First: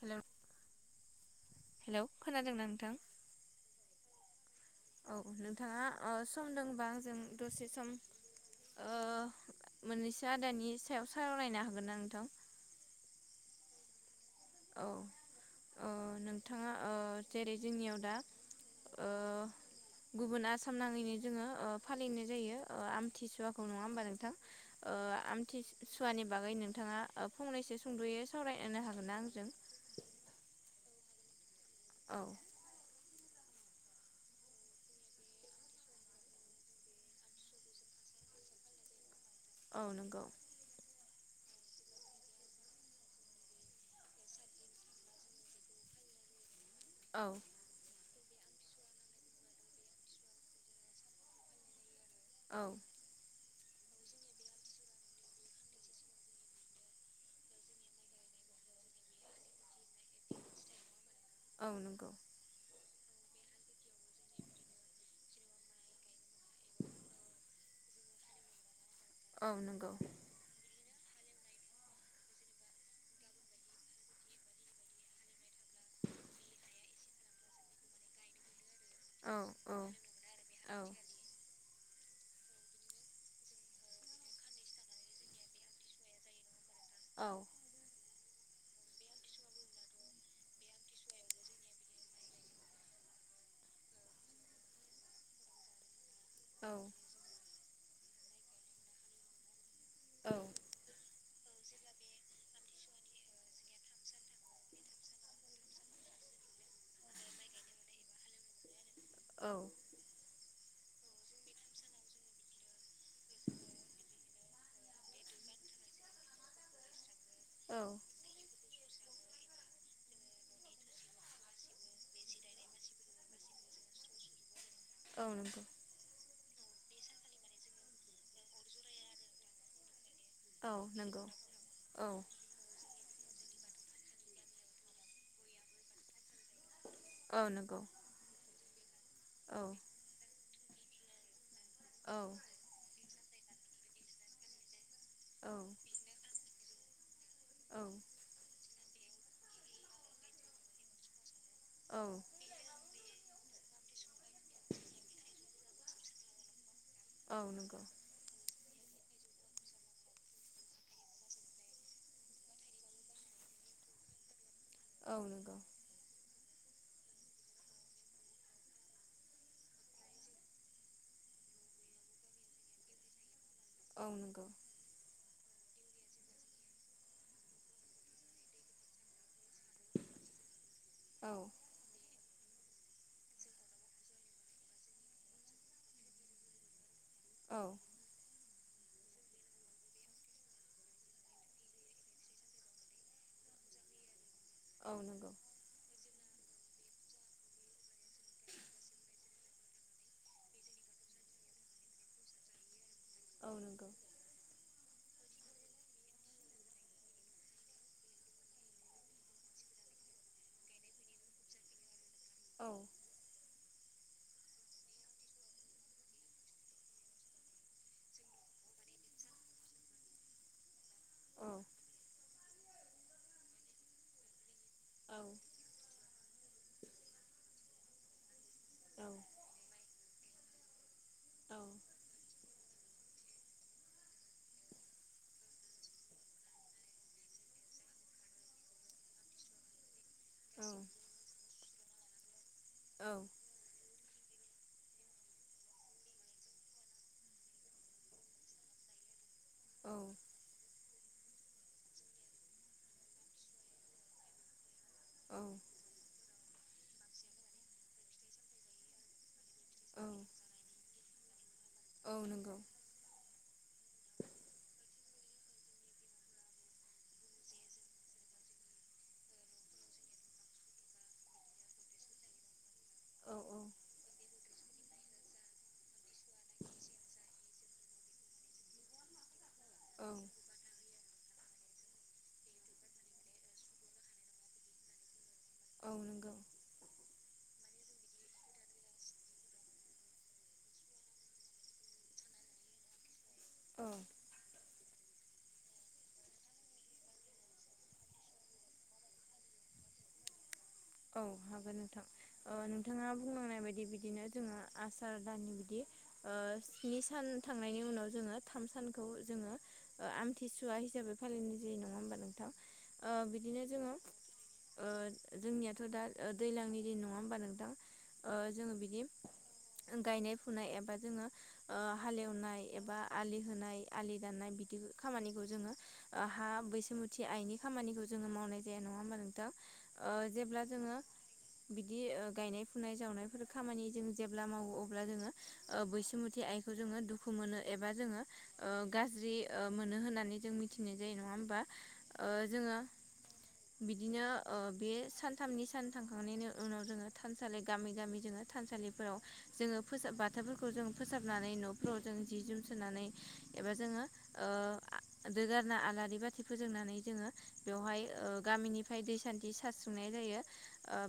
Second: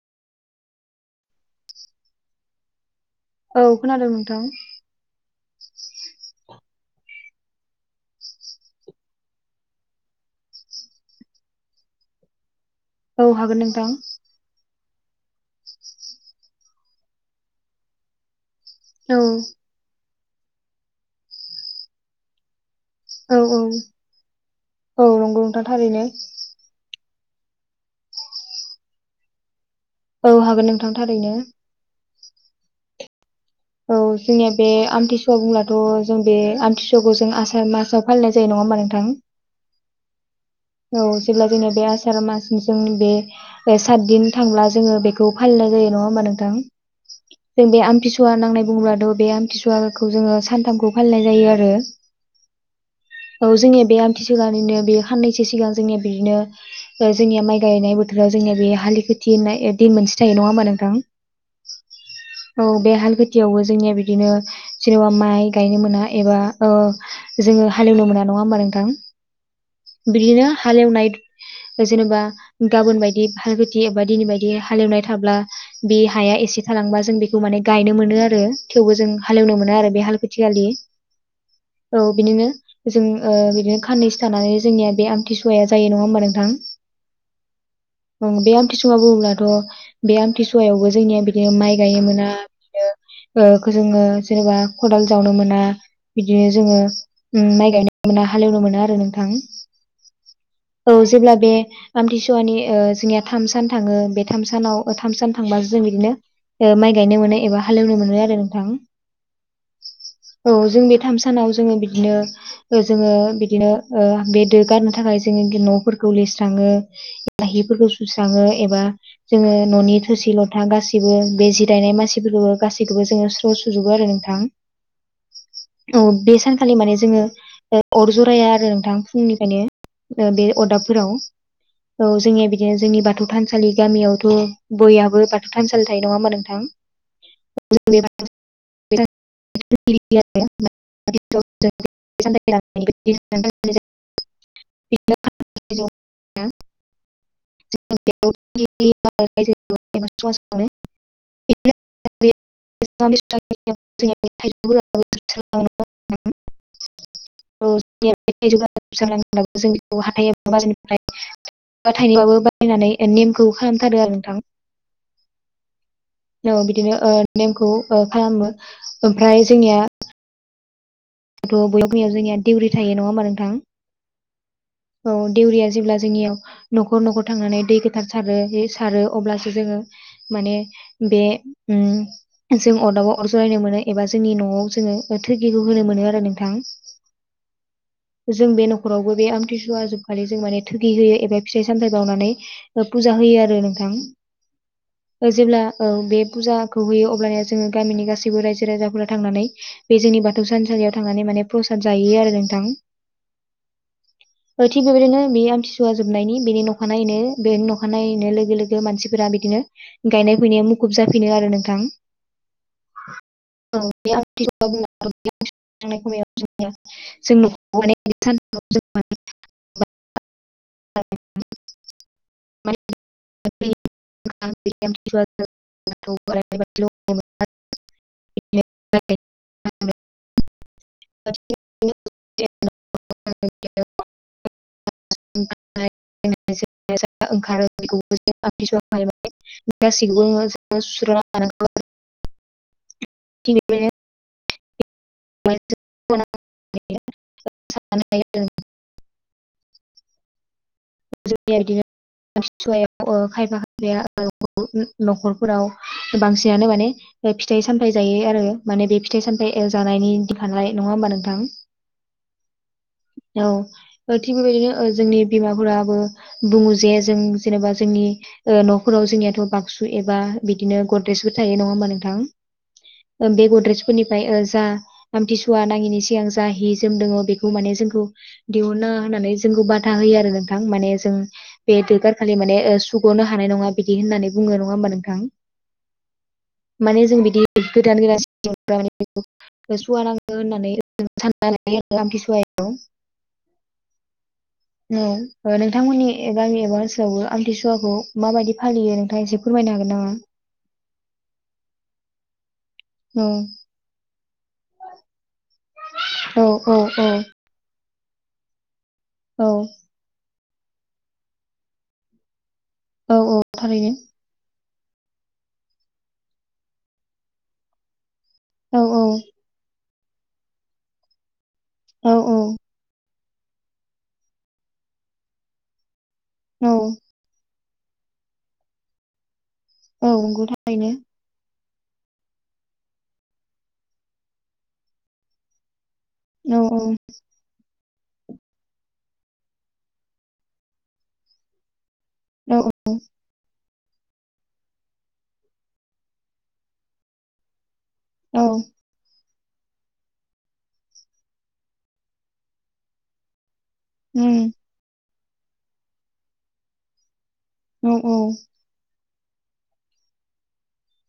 हेल' hello खोनादों ना नोंथां औ खोनादों नोंथां औ नोंथाङा ओ सम दोंबा आंजों दसे सम ओ मोननैसो आदानि सायाव साररायनो हागोन ना नोंथां औ हागोन नोंथां औ ओ नोंथाङा ओ जेरै जोंनियाव दा ओ औ गुबुन आसाम नाङैनो जोङो फालिनाय जायो औ औ आमथिसुवाखौ नङा होमबा नोंथां औ ओ नंगौ नोंथां आमथि थारैनो सुवानि बागै नोंथाङा फंनैसो सुंद'यै सावरायनो हागोन ना आंजों औ हागोन नोंथां थारैनो औ औ जोंनिया बे आमथिसुवा बुंब्लाथ' जों बे आमथिसुवाखौ जों आसार मासाव फालिनाय जायो नङा म मानि थां औ नंगौ औ जेब्ला जोंना बे आसार मासजों बे सात दिन थांब्ला जोङो बेखौ फालिनाय औ जायो नों आमसुवा नांनाय बुंग्राथ बे आमथिसुवाखौ जोंङो सानथामखौ फालिनाय जायो आरो औ औ जोंनिया बे आमथि सिगनिनो बे साननैसो सिगां जोंनिया बिदिनो जोंनिया माइ गायनाय बोथोराव जोंनिया हलिनाय मोनसे था ह नोंथां औ नंगौ औ खथियावबो जोंनिया बिदिनो जेनेबा माइ गायनो मोना एबा जोंङो हालेवनो मोना नङा हबा नोंथां औ नंगौ बिदिनो हालेवनाय जेनेबा गाबोन बायदि हालथि एबा दिनै बायदि हालेवनाय थाब्ला बे हाया एसे थालांबा जों बेखौ माने गायनो मोनो मोन आरो थेवबो जों औ हालेवनो मोनो औ आरो बे हाल खेथिखालि औ [inaudible] औ बिदिनो जों बिदिनो खाननैसो थानानै जोंनिया बे आमथिसुवाया जायो नंङा होमबा नोंथां औ बे आमथिसुवा बुङोब्लाथ बे आमथिसुवायावबो जोंनिया बिदिनो माइ गायोमोना बिदिनो जोंङो जेनेबा खदाल जावनो मोना बिदिनो औ जोंङो माइ गायनो मोना हालेवनो मोनो आरो नोंथां औ औ जेब्ला बे आमथिसुवानि जोंनिया थाम सान थाङो बे थाम सानाव थाम सान थांबाो जों बिदिनो माइ गायनो मोनो एबा हालेवनो मोनो आरो नोंथां औ औ जों बे थाम सानाव जोंङो बिदिनो जोंङो बिदिनो बे दो गारनो थाखाय जोंङो न' लो औ हफोरखौ सुस्राङो एबा जो ननि थ लथा गासिबो बे जिरायनाय मानसिफोरखौबो गैखौबो जोंङो स्र सुजुबो आरो नोंथां औ नंगौ बे स खालि माने जोङो अर जरायाया आरो नोंथां फुंनिफ्रायनो बे औ अदाबफोराव नंगौ औ जोंनिया बिदिनो जोंनि बाथौ बाथौ थानसालि गामियावथ' बयाबो बाथौ थानसालि थायो नङामा नोंथां औ नंगौ जों बे बाथौ औ औ [unintelligible] औ [unintelligible] औ [unintelligible] औ [unintelligible] [unintelligible] औ नंगौ जों हाजफ्राय थाइनैाबो बायनानै नेमखौ आरोन थां औ नंगौ औ बिदिनो नेमखौ खालामो ओमफ्राय जोंनिया बययाव फनियाव जोंनिया देउरि थायो नङा होमा नोंथां औ नंगौ औ देउरिया जेब्ला जोंनियाव नखर नखर थांनानै दै गोथार सारो सारो अब्ला जोंङो माने बे औ उम जों अरदाबाव अर जलायनो मोनो एबा जोंनि न'आव जोंङो थोरखिखौ होनो मोनो आरो नोंथां औ जों बे नखरावबो बे आमथि सुवाजोबखालि जों माने थगि होयो एबा फिथाइ सामथाइ बावनानै फुजा हो होयो आरो औ नंगौ नोंथां जेब्ला औ बे फुजाखौ होयो अब्ला जोङो गामिनि गासैबो रायजो राजाफोरा थांनानै बे जोंनि बाथौ थानसालियाव थांनानै माने प्रसाद जायो आरो नोंथां औ नंगौ थिग बेबायदिनो बे आमथिसुवा जोबनायनि बेनि अखा नायैनो [unintelligible] गायनाय फुनाया मुखुब जाफिनो आरो नोंथां। औ। औ। जों माने सान [inaudible] [unintelligible] [unintelligible] [unintelligible] [unintelligible] [unintelligible] [unintelligible] [unintelligible] [unintelligible] [unintelligible] न'खरफोराव बांसि यानो माने फिथाइ सामथायाइ जायो आरो माने बे फिथाइ सामथाय जानायनि दिफाननाय नङा होमबा नोंथां। नंगौ औ औ थिग बेबायदिनो ओ जोंनि बिमा फ फोराबो बुङो जे जों जेनेबा जोंनि न'फोराव जोंनियाथ' बाक्सु एबा बिदिनो गद्रेजबो थायो नङा होमबा नोंथां। बे औ गद्रेजफोरनिफ्राय जा आमथिसुवा नाङिनि सिगां जा हि जोम दङ बेखौ माने। जोंखौ दिहुना होननानै जोंखौ बाथा होयो आरो माने जों बे दगार खालि माने सुग'नो हानाय नङा बिदि होननानै बुङो नङा होमबा नोंथां। औ नंगौ। [unintelligible] औ। औ नोंथांमोननि गामि एबा ओनसोलावबो आमथिसुवाखौ माबायदि फालियो नोंथां एसे फोरमाय हागोन नामा? औ हागोन नोंथां। नोंथाङा औ बुंनांनाय बायदि बिदिनो जोङो आसार दाननि बिदि औ औ स्नि औ सान थांनायनि उनाव जोङो थाम सानखौ औ जोङो आमथिसुवा हिसाबै फालिनाय जायो नङा होमबा नोंथां। औ औ बिदिनो जोङो थारैनो ओ जोंनिया थ' दा दैज्लांनि दिन नङा होमबा नोंथ ओां जोङो औ औ बिदि गायनाय फुनाय एबा जोङो ओ औ हालेवनाय एबा आलि होनाय आलि दाननाय बिदि खामानिखौ जोङो हा औ बैसोमुथि आइनि खामानिखौ जोङो मावनाय जाया नङा होमबा नोंथां ओ जेब्ला बेनो। जोङो बिदि गायनाय फुनाय जावनायफोर खामानि जों जेब्ला मावो अब्ला जोङो बैस खसुमुथि औ आइखौ जोङो दुखु मोनो। एबा जोङो गाज्रि मोनो होननानै जों मिथिनाय जायो नङा होमबा। ओ औ जोङो बिदिन ओो बे सान थामनि सान थांखांनायनि उनाव जोङो थानसालि गामि गामि औ जोङो थानसालिफोराव जोङो फोसाब बाथोफोरखौ जों फोसाबनानै न'फ्राव जों जि जोम सोननानै एबा जोङो उम दोगारना आलारि बाथि फोजोंनानै जोङो। औ बेवहाय ओ गामिनिफ्राय दै सान्थि सारसुंनाय जायो।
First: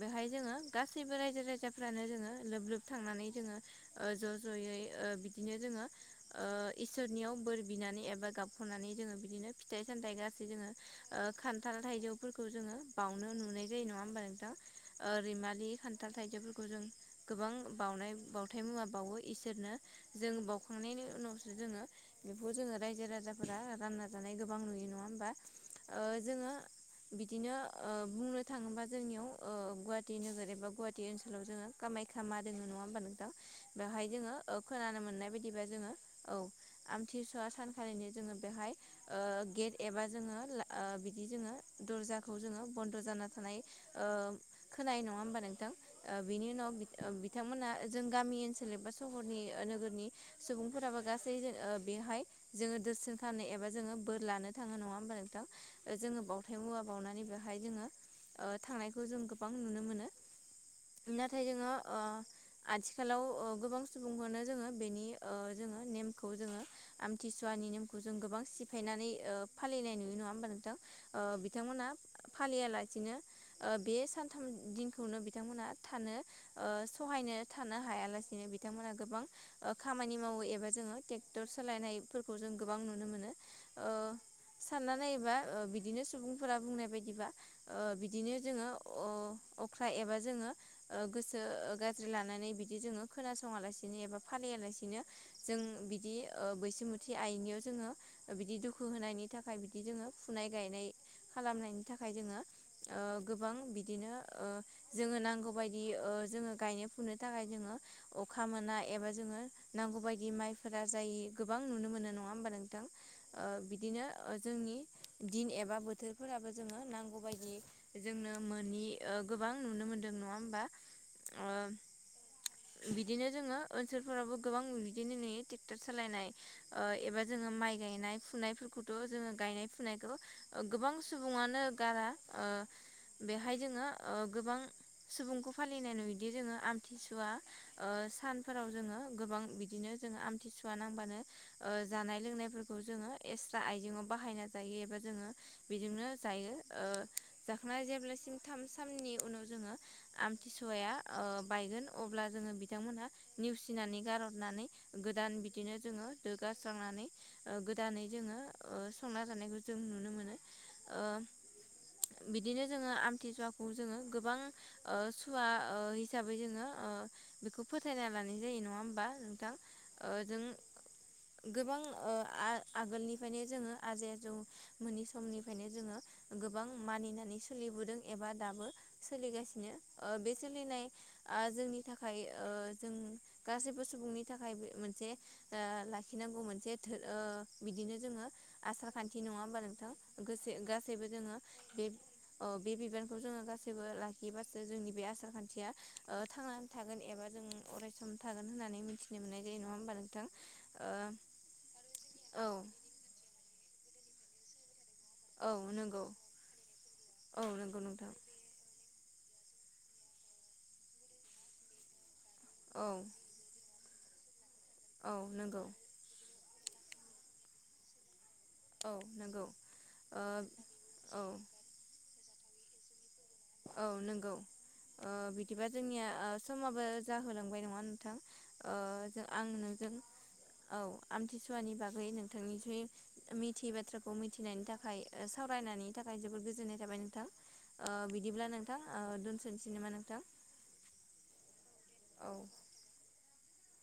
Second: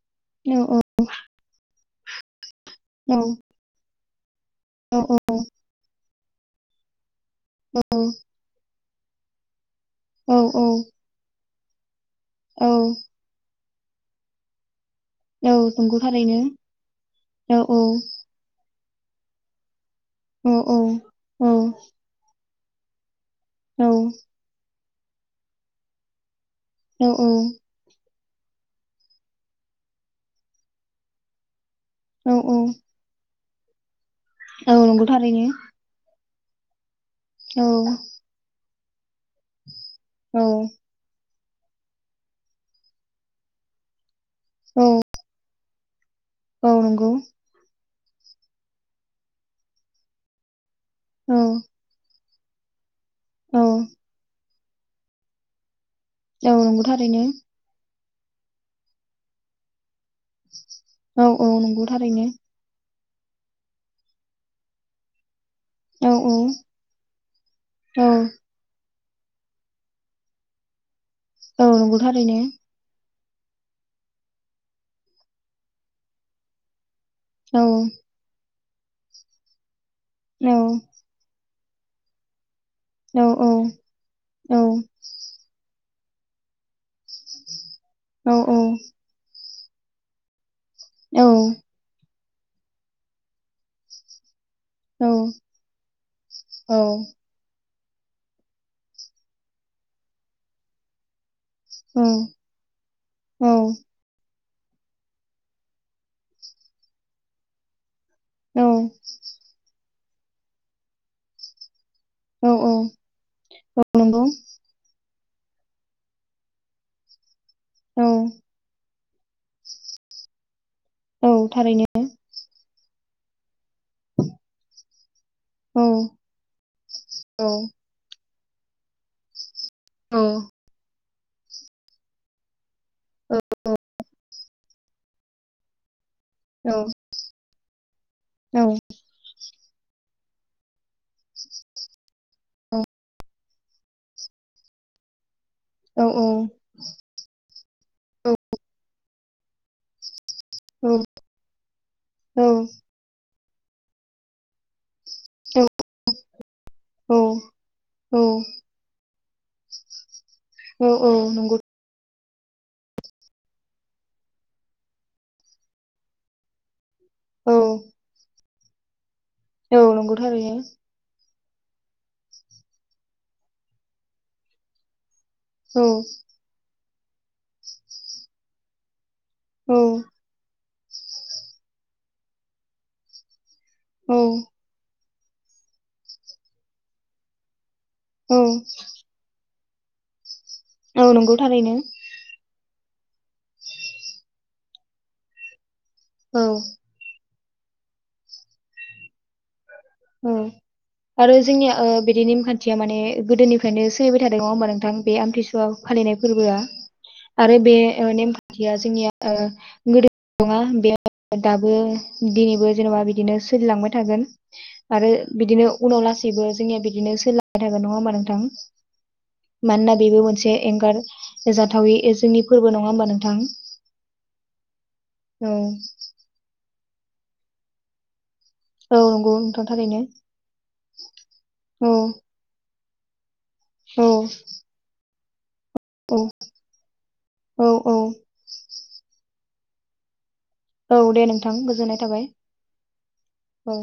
बेहाय जोङो औ औ गासैबो रायजो राजाफ्रानो जोङो लोब लोब औ थांनानै जोङो ज' औ जयै बिदिनो जोङो इसोरनियाव बोर बिनानै एबा गाबख'नानै जोङो बिदिनो फिथाइ सामथायाइ औ गासै जोङो खान्थाल थाइजौफोरखौ जोङो बावनो नुनाय जायो नंङा होमबा नोंथां। औ रैमालि खान्थाल नंगौ थारैनो थाइजौफोरखौ जों औ गोबां औ बावनाय बावथाय मुवा बावो इसोरनो जों बावउखांनायनि उनावसो औ जोङो बेखौ जोङो रायजो राजा औ रानना जानाय गोबां नुयो नङा होमबा? ओ जोङो बिदिनो ओ बुंनो थाङोबा जोंनियाव ओ गुवाहाटि नोगोर एबा गुवाहाटि ओनसोलाव जोङो खामाख्या मा दोङो नङा औ होमबा नोंथां बेवहाय जोङो खोनानो नंगौ थारैनो मोननाय बायदिबा जोङो औ आमथिसुवा औ औ सानखालिनो जोङो बेहाय ओ गे एबा जोङो बिदि जोङो दर्जाखौ जोङो बन्द' जाना थानाय ओ औ खोनायो नङा होमबा नोंथां? ओ बिनि उनाव औ ओ नंगौ बिथांमोना जों गामि ओनसोल एबा सहरनि नोगोरनि सुबुंफोराबो औ गासै ओ बेहाय जोङो दोरसनोनखालामनो औ एबा जोङो बोर लानो थाङो नङा होमबा नोंथां? जोङो औ बावथाय मुवा नंगौ थारैनो बावनानै बेहाय जोङो ओ थांनायखौ जों गोबां नुनो मोनो। औ नाथाय औ जोङो नंगौ थारैनो आथिखाल खालाव गोबां सुबुंफोरनो जोङो बेनि ओ जोङो औ नेमखौ औ जोङो आमथिसुवानि नेमखौ औ जों गोबां सिफायनानै ओ फालिनाय नुयो नङा होमबा नोंथां? ओ औ बिथांमोना नंगौ थारैनो फालिया लासिनो ओ बे सानथाम दिनखौनो बिथांमोना थानो ओ सहायनो औ थानो हायालासिनो बिथांमोनहा गोबां खामानि मावो औ एबा जोङो ट्रेक्टर सोलायनायफोरखौ जों गोबां नुनो औ मोनो औ ओ औ सानना नायोबा बिदिनो सुबुंफोरा बुंनाय बायदिबा ओ बिदिनो औ जोङो अख्रा एबा जोङो ओ औ गोसो गाज्रि लानानै बिदि जोङो खोनासङालासिनो एबा फालियालासिनो जों बिदि ओ बैसोमुथि आइनियाव जोङो बिदि दुखु होनायनि थाखाय बिदि जोङो फुनाय गायनाय खालामनायनि थाखाय जोङो ओ गोबां औ बिदिनो ओ जोङो नांगौ बायदि ओ जोङो गायनाय फुनो थाखाय जोङो अखा औ मोना एबा जोङो नांगौबायदि माइफोरा जायि गोबां नुनो मोनो। नङा होमबा औ औ नोंथां? ओ बिदिनो नंगौ जोंनि दिन एबा बोथोरफोराबो जोङो औ नांगौबायायदि जोंनो मोनि ओ गोबां नुनो मोनदों नङा होमबा? औ ओ थारैनो। बिदिनो जोङो ओनसोलफोरावबो गोबां बिदिनो नुयो ट्रेक्टर औ सालायनाय ओ एबा औ जोङो माइ गायनाय फुनायफोरखौथ' जोङो गायनाय फुनायखौ औ गोबां सुबुङानो गारा ओ बेहाय जोङो गोबां सुबुंखौ फालिनाय नु यो जोङो औ आमथिसुवा ओ नंगौ सानफोराव जोङो गोबां बिदिनो जों आम थिसुवा नांबानो ओ जानाय लोंनायफोरखौ औ जोङो एस आइजेंयाव बाहायना जायो एबा जोङो बेजोंनो जायो ओ जाखांना जेब्लासिम थाम साननि उनाव जोङो औ आमथिसुवाया ओ बायगोन अब्ला जोङो नंगौ बिथांमोनहा नेवसिनानै गारहरनानै गोदान बिदिनो जोङो दोगास्रांनानै गोदानै जोङो ओ संना जानायखौ जों नुनो मोनो। औ ओ औ नंगौ। बिदिनो जोङो आमथिसुवाखौ जोङो गोबां ओ सुवा ओ हिसाबै जोङो बेखौ फोथायना लानाय जायो नङा होमबा? औ ओ नंगौ जों थारैनो। गोबां आगोलनिफ्रायनो जोङो आजै आजौ मोननि समनिफ्रायनो जोङो गोबां मानिनानै सोलिबोदों एबा दाबो सोलिगासिनो ओ बे सोलिनाय जोंनि थाखाय ओ जों गासैबो औ सुबुंनि थाखाय मोनसे ओ लाखिनांगौ मोनसे ओ बिदिनो जोङो औ आसार खान्थि नङा होमबा नों औ गासैबो नंगौ जोङो थारैनो बे बे बिबानखौ जोङो गासैबो लाखिबासो जोंनि बे आसार खान्थिया ओ औ थांनानै थागोन एबा जों अरायसम थागोन होननानै मिथिनो मोननाय जायो नंङा आरो जोंनिया बिदि औ नेमखान्थिया माने गोदोनिफ्रायनो सोलिबाय थादों नङा होमबा नोंथां बे आमथिसुवा औ नंगौ फालिनाय फोरबोआ औ आरो बे नंगौ नोंथां नेम खान्थिया जोंनिया ओ गोदो नंङा बेयाव दाबो दिनैबो औ जेनबा बिदिनो सोलिलांबाय थागोन आरो औ नंगौ बिदिनो उनाव लासैबो जोंनिया बिदिनो सोलिलांबाय थागोन नंङा होमबा नोंथां? औ नंगौ मानोना बेबो ओ मोनसे एंगार औ जाथावि जोंनि फोरबो नंङा होमबा नों औ नंगौ औ बिदिबा जोंनिया समाबो जाहोलांबाय नंङा नोंथां? औ जों नंगौ आं नोंथां नोंजों थारैनो औ आमथिसुवानि औ बागै नोंथांनोसै थियै औ बाथ्राखौ मिथिनायनि थाखाय सावरायनायनि थाखाय औ जोबोद गोजोननाय थाबाय नोंथां औ औ बि ब्ला नोंथां दोनथ'नोसै नामा नोंथां? औ दे नोंथां गोजोननाय थाबाय औ औ।